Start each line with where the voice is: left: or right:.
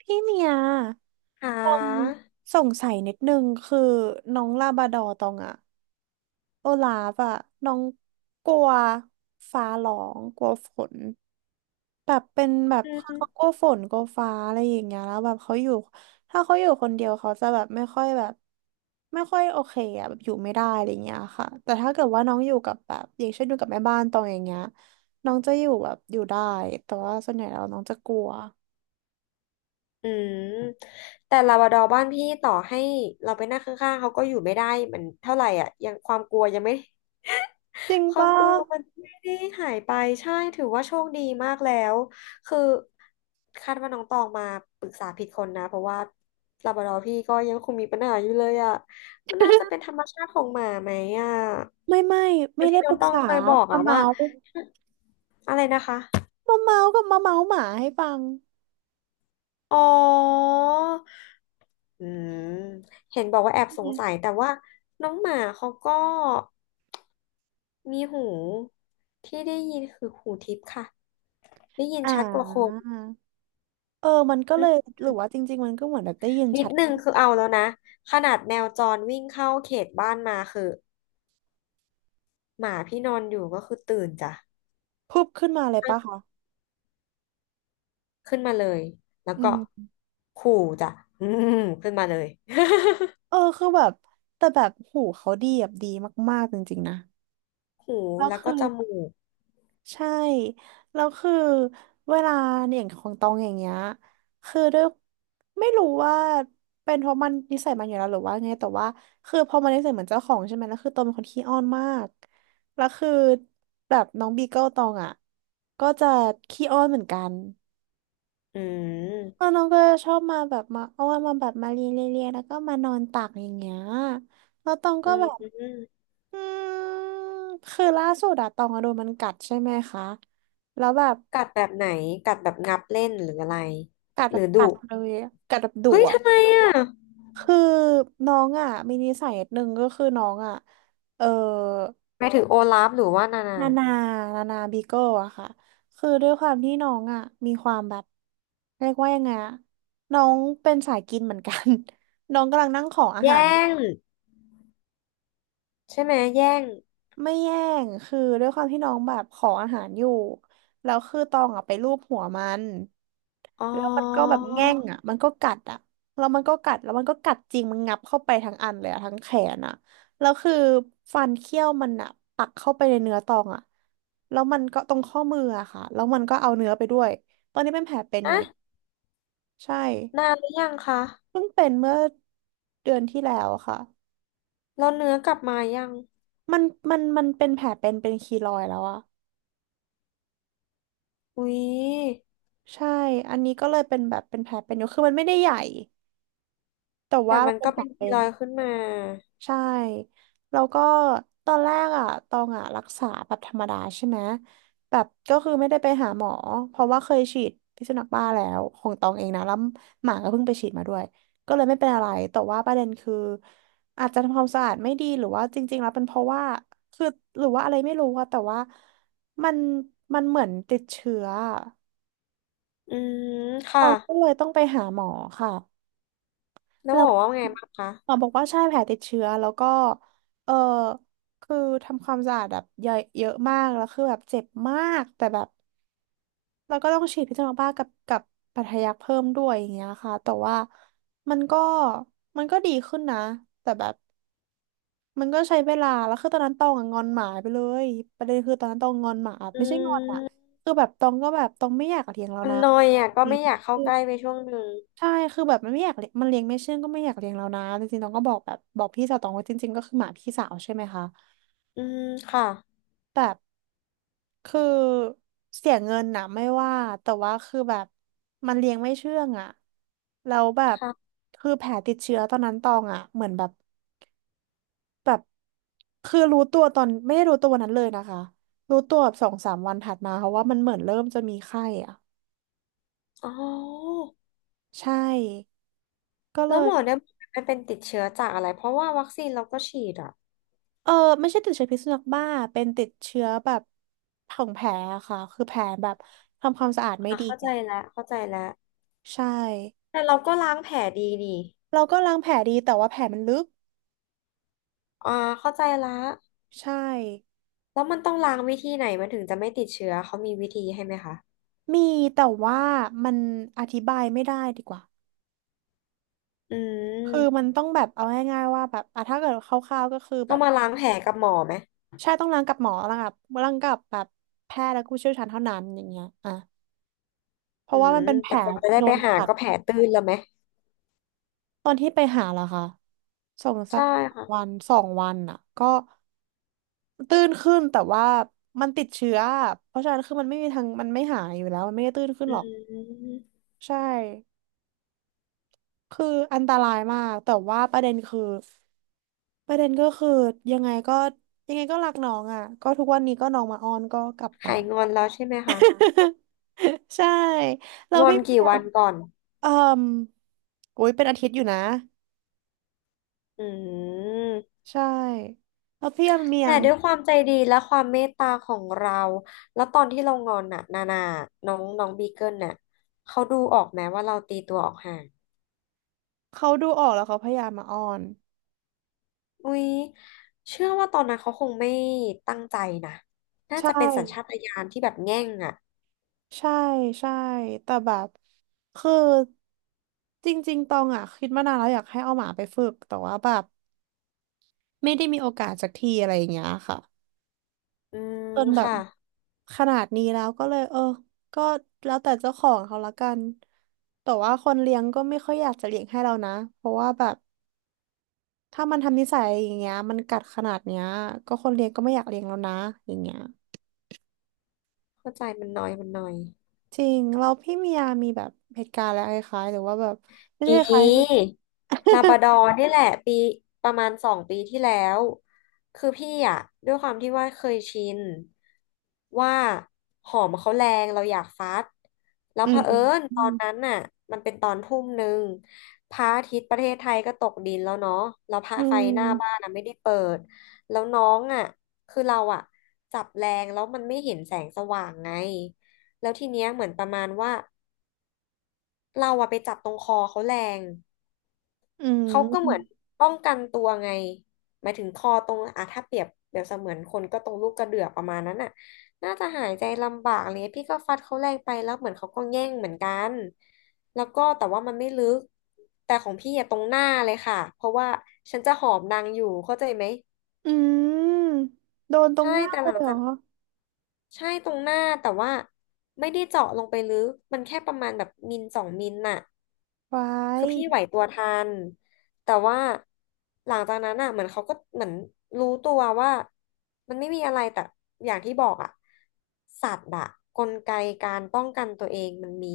right: พี่เมีย
left: อ่า
right: ตองสงสัยนิดนึงคือน้องลาบราดอร์ตองอะโอลาฟอะน้องกลัวฟ้าร้องกลัวฝนแบบเป็นแบบ
left: อื
right: เขา
left: ม
right: กลัวฝนกลัวฟ้าอะไรอย่างเงี้ยแล้วแบบเขาอยู่ถ้าเขาอยู่คนเดียวเขาจะแบบไม่ค่อยแบบไม่ค่อยโอเคอะแบบอยู่ไม่ได้อะไรเงี้ยค่ะแต่ถ้าเกิดว่าน้องอยู่กับแบบอย่างเช่นอยู่กับแม่บ้านตองอย่างเงี้ยน้องจะอยู่แบบอยู่ได้แต่ว่าส่วนใหญ่แล้วน้องจะกลัว
left: อืมแต่ลาบราดอร์บ้านพี่ต่อให้เราไปนั่งข้างๆเขาก็อยู่ไม่ได้มันเท่าไหร่อ่ะยังความกลัวยังไม่
right: จริง
left: ความ
right: ปะ
left: กลัวมันไม่ได้หายไปใช่ถือว่าโชคดีมากแล้วคือคาดว่าน้องตองมาปรึกษาผิดคนนะเพราะว่าลาบราดอร์พี่ก็ยังคงมีปัญหาอยู่เลยอ่ะมันน่าจะเป็นธรรมชาติของหมาไหมอ่ะ
right: ไม่ไม่
left: บา
right: ไม่
left: งที
right: ได้ป
left: น้อ
right: รึ
left: ง
right: ก
left: ตอง
right: ษา
left: เคยบอก
right: มา
left: อ่ะว่า
right: เมาส์
left: อะไรนะคะ
right: มาเมาส์กับมาเมาส์หมาให้ฟัง
left: อ๋ออืมเห็นบอกว่าแอบสง
right: เนี่ย
left: สัยแต่ว่าน้องหมาเขาก็มีหูที่ได้ยินคือหูทิพย์ค่ะได้ยิน
right: อ่
left: ชัดกว่าคน
right: าเออมันก็
left: อื
right: เลย
left: ม
right: หรือว่าจริงๆมันก็เหมือนแบบได้ยิน
left: นิ
right: ชั
left: ด
right: ด
left: นึงคือเอาแล้วนะขนาดแมวจรวิ่งเข้าเขตบ้านมาคือหมาพี่นอนอยู่ก็คือตื่นจ้ะ
right: พุบขึ้นมาเลยปะคะ
left: ขึ้นมาเลยแล้ว
right: อื
left: ก็
right: ม
left: ขู่จ้ะอืมขึ้นมาเลย
right: เออคือแบบแต่แบบหูเขาดีแบบดีมากๆจริงๆนะ
left: หู
right: แล้ว
left: แล้ว
right: คื
left: ก็
right: อ
left: จมูก
right: ใช่ แล้วคือเวลาอย่างของตองอย่างเงี้ยคือด้วยไม่รู้ว่าเป็นเพราะมันนิสัยมันอยู่แล้วหรือว่าไงแต่ว่าคือพอมันนิสัยเหมือนเจ้าของใช่ไหมแล้วคือตองเป็นคนขี้อ้อนมากแล้วคือแบบน้องบีเกิลตองอ่ะ ก็จะขี้อ้อนเหมือนกัน
left: อื
right: แล้ว
left: ม
right: น้องก็ชอบมาแบบมาอ้อนมาแบบมาเลียเลียเลียแล้วก็มานอนตักอย่างเงี้ยแล้วตอง
left: อื
right: ก็แบบ
left: ม
right: อืมคือล่าสุดอะตองอะโดนมันกัดใช่ไหมคะ แล้วแบบ
left: กัดแบบไหนกัดแบบงับเล่นหรืออะไร
right: กัด
left: ห
right: แบ
left: รื
right: บ
left: อดุ
right: กัดเลยอะกัดแบบดุ
left: เฮ้ย
right: อ่ะ
left: ทำไมอ่ะ
right: คือน้องอ่ะมีนิสัยนิดนึงก็คือน้องอ่ะเออ
left: หมายถึงโอลาฟหรือว่านานา
right: นานานานาบีเกิลอะค่ะคือด้วยความที่น้องอ่ะมีความแบบเรียกว่ายังไงอะน้องเป็นสายกินเหมือนกัน น้องกำลังนั่งขออา
left: แย่
right: หาร
left: งใช่ไหมแย่ง
right: ไม่แย่งคือด้วยความที่น้องแบบขออาหารอยู่แล้วคือตองอ่ะไปลูบหัวมัน
left: อ๋อ
right: แล้วมันก็แบบแง่งอ่ะมันก็กัดอ่ะแล้วมันก็กัดแล้วมันก็กัดจริง มันงับเข้าไปทั้งอันเลยอ่ะทั้งแขนอ่ะแล้วคือฟันเขี้ยวมันอ่ะปักเข้าไปในเนื้อตองอ่ะแล้วมันก็ตรงข้อมืออะค่ะแล้วมันก็เอาเนื้อไปด้วย ตอนนี้เป็นแผลเป็นอยู่เนี่ย
left: อะ
right: ใช่
left: นานหรือยังคะ
right: เพิ่งเป็นเมื่อเดือนที่แล้วอะค่ะ
left: แล้วเนื้อกลับมายัง
right: มันมันเป็นแผลเป็นเป็นคีลอยด์แล้วอ่ะ
left: อุ๊ย
right: ใช่ อันนี้ก็เลยเป็นแบบเป็นแผลเป็นอยู่คือมันไม่ได้ใหญ่ แต่
left: แต่
right: ว่ามั
left: มั
right: น
left: น
right: เป็
left: ก็
right: นแผล
left: เป็นกี
right: เป็
left: ร
right: น
left: อยด์ขึ้นมา
right: ใช่แล้วก็ตอนแรกอ่ะตองอ่ะรักษาแบบธรรมดาใช่ไหมแบบก็คือไม่ได้ไปหาหมอเพราะว่าเคยฉีดพิษสุนัขบ้าแล้วของตองเองนะแล้วหมาก็เพิ่งไปฉีดมาด้วยก็เลยไม่เป็นอะไรแต่ว่าประเด็นคืออาจจะทำความสะอาดไม่ดีหรือว่าจริงๆแล้วเป็นเพราะว่าคือหรือว่าอะไรไม่รู้อะแต่ว่ามันมันเหมือนติดเชื้ออะ
left: อืม
right: ต
left: ค่ะ
right: องก็เลยต้องไปหาหมอค่ะ
left: แล้ว
right: แล้
left: บ
right: ว
left: อกว่าไงบ้างคะ
right: หมอบอกว่าใช่แผลติดเชื้อแล้วก็เออคือทำความสะอาดแบบเยอะเยอะมากแล้วคือแบบเจ็บมากแต่แบบเราก็ต้องฉีดพิษสุนัขบ้ากับปัทยักเพิ่มด้วยอย่างเงี้ยค่ะแต่ว่ามันก็มันก็ดีขึ้นนะแต่แบบมันก็ใช้เวลาแล้วคือตอนนั้นตองอะงอนหมาไปเลยประเด็นคือตอนนั้นตองงอนหมา
left: อื
right: ไม่ใช่งอนอะ
left: ม
right: คือแบบตองก็แบบตองไม่อยากเลียงแล้ว
left: มัน
right: นะ
left: นอยอ่ะก็ไม่อยากเข้าใกล้ไปช่วงหนึ่ง
right: ใช่คือแบบมันไม่อยากเลี้ยงมันเลี้ยงไม่เชื่องก็ไม่อยากเลี้ยงแล้วนะจริงๆตองก็บอกแบบบอกพี่สาวตองว่าจริงๆก็คือหมาพี่สาวใช่ไหมคะ
left: อืมค่ะ
right: แบบคือเสียเงินนะไม่ว่าแต่ว่าคือแบบมันเลี้ยงไม่เชื่องอะแล้วแบบ
left: ค่ะ
right: คือแผลติดเชื้อตอนนั้นตองอะเหมือนแบบแบบคือรู้ตัวตอนไม่ได้รู้ตัววันนั้นเลยนะคะรู้ตัวแบบสองสามวันถัดมาเพราะว่ามันเหมือนเริ่มจะมีไข้อะ
left: อ๋อ
right: ใช่ ก็เล
left: แล้วหม
right: ย
left: อเนี่ยมันเป็นติดเชื้อจากอะไรเพราะว่าวัคซีนเราก็ฉีดอ่ะ
right: เออไม่ใช่ติดเชื้อพิษสุนัขบ้าเป็นติดเชื้อแบบของแผลอะค่ะคือแผลแบบทำความสะอาดไม่
left: อ่ะ
right: ดี
left: เข้าใจ
right: อะ
left: แล้วเข้าใจแล้ว
right: ใช่
left: แต่เราก็ล้างแผลดีนี่
right: เราก็ล้างแผลดีแต่ว่าแผลมันลึก
left: อ่าเข้าใจละ
right: ใช่
left: แล้วมันต้องล้างวิธีไหนมันถึงจะไม่ติดเชื้อเขามีวิธีให้ไหมคะ
right: มีแต่ว่ามันอธิบายไม่ได้ดีกว่า
left: อื
right: คือ
left: ม
right: มันต้องแบบเอาง่ายๆว่าแบบอ่ะถ้าเกิดคร่าวๆก็คือ
left: ต้
right: แบ
left: อง
right: บ
left: มาล้างแผลกับหมอไหม
right: ใช่ต้องล้างกับหมอล้างกับล้างกับแบบแพทย์และผู้เชี่ยวชาญเท่านั้นอย่างเงี้ยอ่ะเพ
left: อื
right: ราะว่า
left: ม
right: มันเป็นแผ
left: แต่
right: ล
left: กว่าจะได้
right: โด
left: ไป
right: น
left: หา
right: กัด
left: ก็แผลตื้นแล้วไหม
right: ตอนที่ไปหาเหรอคะสองสา
left: ใช่
right: มวั
left: ค่ะ
right: นสองวันอ่ะก็ ตื้นขึ้นแต่ว่ามันติดเชื้อเพราะฉะนั้นคือมันไม่มีทางมันไม่หายอยู่แล้วมันไม่ได้ตื้นขึ้น
left: อื
right: หรอก
left: ม
right: ใช่คืออันตรายมากแต่ว่าประเด็นคือประเด็นก็คือยังไงก็ยังไงก็รักน้องอ่ะก็ทุกวันนี้ก็น้องมาอ้อนก็กลับไป
left: หายงอนแล้วใช่ไหมคะ
right: ใช่เรา
left: งอ
right: พี่
left: น
right: เบี
left: กี่
right: ย
left: วั
right: ร์
left: นก่อน
right: เอ่มโอ้ยเป็นอาทิตย์อยู่นะ
left: อืม
right: ใช่แล้วพี่เบีย
left: แต่
right: ร์
left: ด้วยความใจดีและความเมตตาของเรา แล้วตอนที่เรางอนน่ะนานาน้องน้องบีเกิลน่ะเขาดูออกไหมว่าเราตีตัวออกห่าง
right: เขาดูออกแล้วเขาพยายามมาอ้อน
left: อุ้ยเชื่อว่าตอนนั้นเขาคงไม่ตั้งใจนะน่า
right: ใช
left: จะเป็นสัญชา
right: ่
left: ตญาณที่แบบแง่งอ่ะ
right: ใช่ใช่แต่แบบคือจริงๆตองอ่ะคิดมานานแล้วอยากให้เอาหมาไปฝึกแต่ว่าแบบไม่ได้มีโอกาสสักทีอะไรอย่างเงี้ยค่ะ
left: อืม
right: จนแบบ
left: ค่ะ
right: ขนาดนี้แล้วก็เลยเออก็แล้วแต่เจ้าของเขาละกันแต่ว่าคนเลี้ยงก็ไม่ค่อยอยากจะเลี้ยงให้เรานะเพราะว่าแบบถ้ามันทำนิสัยอย่างเงี้ยมันกัดขนาดเนี้ยก็คนเลี้ยงก็ไม่อยากเลี้ยงแล้วนะอย่างเงี้ย
left: เข้าใจมันน้อยมันน้อย
right: จริงเราพี่เมียมีแบบเหตุการณ์อะไรคล้ายๆหรือว่าแบบไม่
left: ม
right: ใช่คล้ายสิ
left: ีลาบราดอร์นี่แหละปีประมาณ2 ปีที่แล้วคือพี่อ่ะด้วยความที่ว่าเคยชินว่าหอมเขาแรงเราอยากฟัดแล้ว
right: อื
left: เผอิญ
right: ม
left: ตอนนั้นน่ะมันเป็นตอนทุ่มหนึ่งพระอาทิตย์ประเทศไทยก็ตกดินแล้วเนาะแล้วพระ
right: อื
left: ไฟหน้าบ้าน
right: ม
left: อ่ะไม่ได้เปิดแล้วน้องอ่ะคือเราอ่ะจับแรงแล้วมันไม่เห็นแสงสว่างไงแล้วทีเนี้ยเหมือนประมาณว่าเราอะไปจับตรงคอเขาแรง
right: อื
left: เขาก็เหมือน
right: ม
left: ป้องกันตัวไงหมายถึงคอตรงอ่ะถ้าเปรียบเปรียบเสมือนคนก็ตรงลูกกระเดือกประมาณนั้นน่ะน่าจะหายใจลำบากอะไรเลยพี่ก็ฟัดเขาแรงไปแล้วเหมือนเขาก็แย่งเหมือนกันแล้วก็แต่ว่ามันไม่ลึกแต่ของพี่อะตรงหน้าเลยค่ะเพราะว่าฉันจะหอมนางอยู่เข้าใจไหม
right: อืมโดนตรง
left: ใช่
right: หน้า
left: แต่
right: เล
left: หลั
right: ย
left: ง
right: เหร
left: จา
right: อ
left: กใช่ตรงหน้าแต่ว่าไม่ได้เจาะลงไปลึกมันแค่ประมาณแบบมิล2 มิลน่ะ
right: ไว้า
left: คื
right: ย
left: อพี่ไหวตัวทันแต่ว่าหลังจากนั้นอ่ะเหมือนเขาก็เหมือนรู้ตัวว่ามันไม่มีอะไรแต่อย่างที่บอกอ่ะสัตว์อ่ะกลไกการป้องกันตัวเองมันมี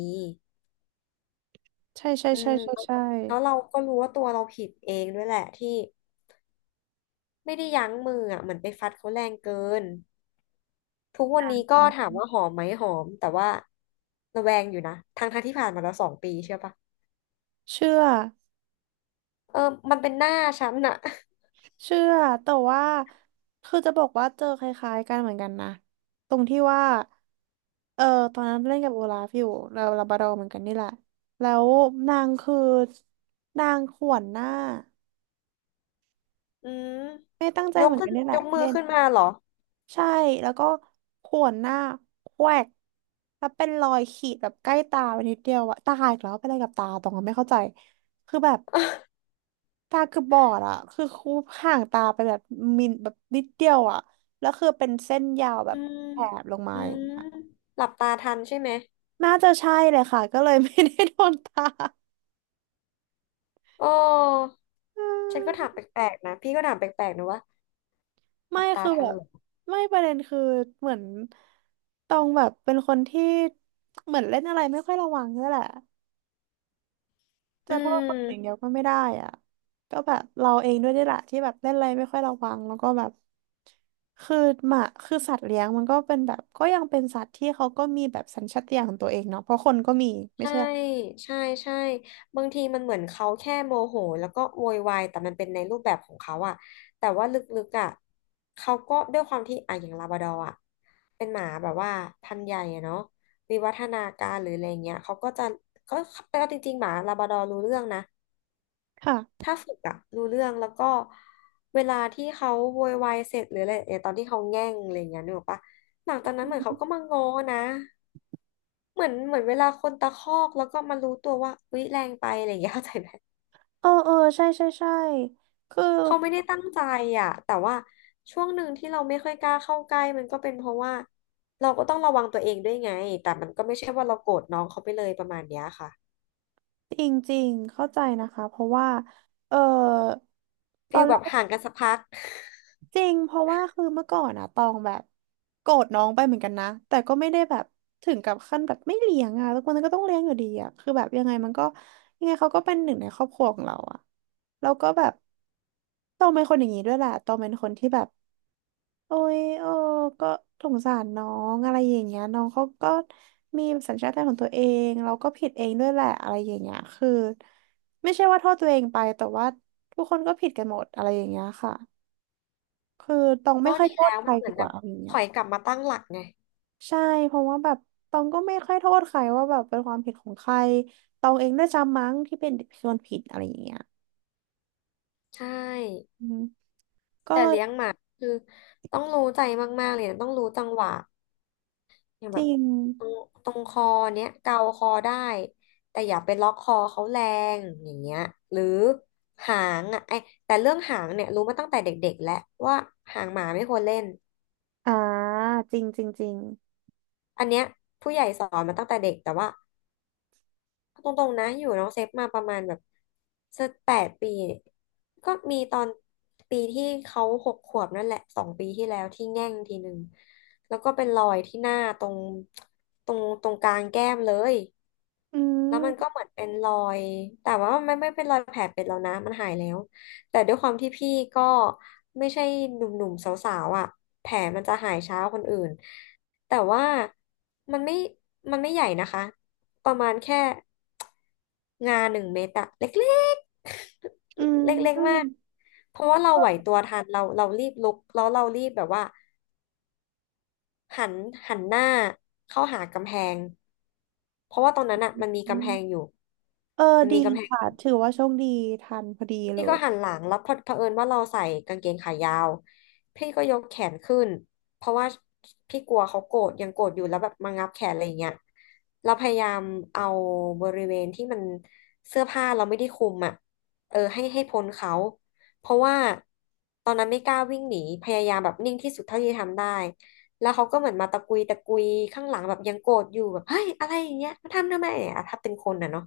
right: ใช่ใช่
left: อื
right: ใช่
left: ม
right: ใช่ใช่
left: แล้วเราก็รู้ว่าตัวเราผิดเองด้วยแหละที่ไม่ได้ยั้งมืออ่ะเหมือนไปฟัดเขาแรงเกินทุกวัน
right: อ
left: นี้ก็ถาม
right: ืม
left: ว่าหอมไหมหอมแต่ว่าระแวงอยู่นะทั้งที่ผ่านมาแล้วสองปีเชื่อปะ
right: เชื่อ
left: เออมันเป็นหน้าฉันน่ะ
right: เชื่อแต่ว่าคือจะบอกว่าเจอคล้ายๆกันเหมือนกันนะตรงที่ว่าเออตอนนั้นเล่นกับโอลาฟอยู่เราลาบราดอร์เหมือนกันนี่แหละแล้วนางคือนางข่วนหน้า
left: อืม
right: ไม่ตั้งใจ
left: ยก
right: เหมือน
left: ขึ้
right: กั
left: น
right: นนี่แห
left: ย
right: ละ
left: กมือ
right: เล่น
left: ขึ้นมาเหรอ
right: ใช่แล้วก็ข่วนหน้าแควกแล้วเป็นรอยขีดแบบใกล้ตาไปนิดเดียวอะตาอีกแล้วเป็นอะไรกับตาตรงนั้นไม่เข้าใจคือแบบตาคือบบอดอะคือคูบห่างตาไปแบบมิลแบบนิดเดียวอะแล้วคือเป็นเส้นยาวแบ
left: อื
right: บ
left: ม
right: แถบลงมา
left: อื
right: อ
left: ม
right: ย่างเงี้ย
left: หลับตาทันใช่ไหม
right: น่าจะใช่เลยค่ะก็เลยไม่ได้โดนตา
left: โอ้
right: อื
left: ฉันก็ถาม
right: ม
left: แปลกๆนะพี่ก็ถามแปลกๆนะว่าห
right: ไม่
left: ลับตา
right: คือ
left: ทั
right: แบ
left: น
right: บ
left: เหรอ
right: ไม่ประเด็นคือเหมือนตองแบบเป็นคนที่เหมือนเล่นอะไรไม่ค่อยระวังนี่แหละ
left: อื
right: จะโทษคนอื่นอย่างเดีย
left: ม
right: วก็ไม่ได้อ่ะก็แบบเราเองด้วยนี่แหละที่แบบเล่นอะไรไม่ค่อยระวังแล้วก็แบบคือหมาคือสัตว์เลี้ยงมันก็เป็นแบบก็ยังเป็นสัตว์ที่เขาก็มีแบบสัญชาตญาณของตัวเองเนาะเพราะคนก็มีไม่
left: ใช่
right: ใช่หรอ
left: ใช่ใช่บางทีมันเหมือนเขาแค่โมโหแล้วก็โวยวายแต่มันเป็นในรูปแบบของเขาอะแต่ว่าลึกๆอะเขาก็ด้วยความที่อะอย่างลาบราดอร์อะเป็นหมาแบบว่าพันธุ์ใหญ่อะเนาะวิวัฒนาการหรืออะไรเงี้ยเขาก็เอาจริงๆหมาลาบราดอร์รู้เรื่องนะ
right: ค่ะ
left: ถ้าฝึกอะรู้เรื่องแล้วก็เวลาที่เขาโวยวายเสร็จหรืออะไรเนี่ยตอนที่เขาแง่งอะไรอย่างเงี้ยนึกออกปะหลังจากนั้นเหมือนเขาก็มาง้อนะเหมือนเหมือนเวลาคนตะคอกแล้วก็มารู้ตัวว่าอุ๊ยแรงไปอะไรอย่างเงี้ย เข้าใจไหม
right: เออเออใช่ใช่ใช่คือ
left: เขาไม่ได้ตั้งใจอะแต่ว่าช่วงหนึ่งที่เราไม่ค่อยกล้าเข้าใกล้มันก็เป็นเพราะว่าเราก็ต้องระวังตัวเองด้วยไงแต่มันก็ไม่ใช่ว่าเราโกรธน้องเขาไปเลยประมาณเนี้ยค่ะ
right: จริงจริงเข้าใจนะคะเพราะว่าเออต
left: กี
right: อ
left: อย
right: นแร
left: แบบ
right: ก
left: ห่างกันสักพัก
right: จริงเพราะว่าคือเมื่อก่อนอะตองแบบโกรธน้องไปเหมือนกันนะ แต่ก็ไม่ได้แบบถึงกับขั้นแบบไม่เลี้ยงอะทุกคนก็ต้องเลี้ยงอยู่ดีอะคือแบบยังไงมันก็ยังไงเขาก็เป็นหนึ่งในครอบครัวของเราอะแล้วก็แบบตองเป็นคนอย่างนี้ด้วยแหละตองเป็นคนที่แบบโอ้ยเอ้ก็สงสารน้องอะไรอย่างเงี้ยน้องเขาก็มีสัญชาตญาณของตัวเองเราก็ผิดเองด้วยแหละอะไรอย่างเงี้ยคือไม่ใช่ว่าโทษตัวเองไปแต่ว่าทุกคนก็ผิดกันหมดอะไรอย่างเงี้ยค่ะ คือตอง ไม่
left: ก็
right: ค่อย
left: ดี
right: โทษ
left: แล้ว
right: ใค
left: มั
right: ร
left: นเหมื
right: ดี
left: อน
right: ก
left: แบ
right: ว่า
left: บ
right: เอาอย่าง
left: ถ
right: เงี้ย
left: อยกลับมาตั้งหลักไง
right: ใช่เพราะว่าแบบตองก็ไม่ค่อยโทษใครว่าแบบเป็นความผิดของใครตองเองด้วยซ้ำมั้งที่เป็นคนผิดอะไรอย่างเงี้ย
left: ใช่
right: อืมก็
left: แต่
right: เลย
left: เลี้ยงหมาคือต้องรู้ใจมากๆเลยนะต้องรู้จังหวะอย่าง
right: จ
left: แบบ
right: ริง
left: ตรงตรงคอเนี้ยเกาคอได้แต่อย่าไปล็อกคอเขาแรงอย่างเงี้ยหรือหางอ่ะไอแต่เรื่องหางเนี่ยรู้มาตั้งแต่เด็กๆแล้วว่าหางหมาไม่ควรเล่น
right: อ่าจริงจริงจริง
left: อันเนี้ยผู้ใหญ่สอนมาตั้งแต่เด็กแต่ว่า เอาตรงๆนะอยู่น้องเซฟมาประมาณแบบสัก8 ปีก็มีตอนปีที่เขา6 ขวบนั่นแหละ2 ปีที่แล้วที่แง่งทีหนึ่งแล้วก็เป็นรอยที่หน้าตรงกลางแก้มเลย
right: อื
left: แล้วมันก็
right: ม
left: เหมือนเป็นรอยแต่ว่ามันไม่เป็นรอยแผลเป็นแล้วนะมันหายแล้วแต่ด้วยความที่พี่ก็ไม่ใช่หนุ่มๆสาวๆอ่ะแผลมันจะหายช้าคนอื่นแต่ว่ามันไม่มันไม่ใหญ่นะคะประมาณแค่งา1 เมตรอะเล็ก
right: อืม
left: ๆ เล็ก
right: อื
left: ๆ
right: ม
left: มากเพราะว่าเราไหวตัวทันเรารีบลุกแล้วเรารีบแบบว่า หันหันหน้าเข้าหากำแพงเพราะว่าตอนนั้นอ่ะมันมีกำแพงอยู่
right: เออ
left: มัน
right: ดี
left: มีกำแพง
right: ค่ะถือว่าโชคดีทันพอดีเล
left: พี่ก็
right: ย
left: หันหลังแล้วพอเผอิญว่าเราใส่กางเกงขายาวพี่ก็ยกแขนขึ้นเพราะว่าพี่กลัวเขาโกรธยังโกรธอยู่แล้วแบบมางับแขนอะไรอย่างเงี้ยเราพยายามเอาบริเวณที่มันเสื้อผ้าเราไม่ได้คลุมอ่ะเออให้พ้นเขาเพราะว่าตอนนั้นไม่กล้าวิ่งหนีพยายามแบบนิ่งที่สุดเท่าที่ทำได้แล้วเขาก็เหมือนมาตะกุยตะกุยข้างหลังแบบยังโกรธอยู่แบบเฮ้ยอะไรอย่างเงี้ยมาทำไมอ่ะถ้าเป็นคนอ่ะเนาะ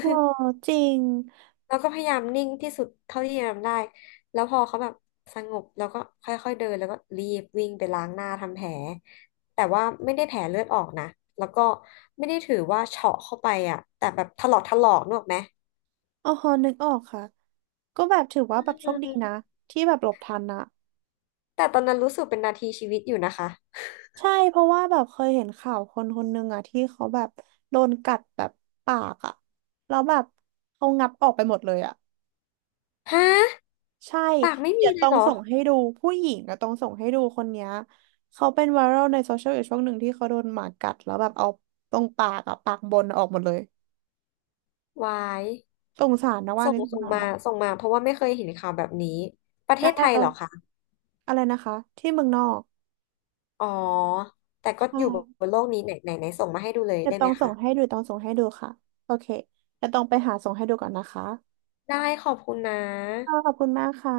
right: โอ้จริง
left: แล้วก็พยายามนิ่งที่สุดเท่าที่จะทำได้แล้วพอเขาแบบสงบแล้วก็ค่อยๆเดินแล้วก็รีบวิ่งไปล้างหน้าทำแผลแต่ว่าไม่ได้แผลเลือดออกนะแล้วก็ไม่ได้ถือว่าเฉาะเข้าไปอ่ะแต่แบบถลอกถลอกนึกออกไหม
right: อ๋อนึกออกค่ะก็แบบถือว่า
left: อื
right: แบบโชคดีนะ
left: ม
right: ที่แบบหลบทันนะ
left: แต่ตอนนั้นรู้สึกเป็นนาทีชีวิตอยู่นะคะ
right: ใช่เพราะว่าแบบเคยเห็นข่าวคนคนหนึ่งอะที่เขาแบบโดนกัดแบบปากอะแล้วแบบเขางับออกไปหมดเลยอะ
left: ฮะ
right: ใช่
left: ปากไม่
right: เดี๋
left: มี
right: ยว
left: เล
right: ต้
left: ย
right: อง
left: เหรอ
right: ส่งให้ดูผู้หญิงอะต้องส่งให้ดูคนเนี้ยเขาเป็นไวรัลในโซเชียลอยู่ช่วงหนึ่งที่เขาโดนหมากัดแล้วแบบเอาตรงปากอะปากบนออกหมดเลย
left: วาย
right: สงสารนะว่า
left: ส่
right: นี่
left: ง
right: สง
left: ส่ง
right: สาร
left: มา
right: นะ
left: ส่งมาเพราะว่าไม่เคยเห็นข่าวแบบนี้ ประเท
right: ได้
left: ศไทย
right: ตอ
left: เหร
right: น
left: อคะ
right: อะไรนะคะที่เมืองนอก
left: อ๋อแต่ก็
right: ใช่
left: อยู่บนโลกนี้ไหนไหนไหนส่งมาให้ดูเลย
right: เดี๋ย
left: ได้
right: วต้
left: ไห
right: อ
left: ม
right: งส่
left: คะ
right: งให้ดูต้องส่งให้ดูค่ะโอเคเดี๋ยวต้องไปหาส่งให้ดูก่อนนะคะ
left: ได้ขอบคุณนะ
right: ค่ะขอบคุณมากค่ะ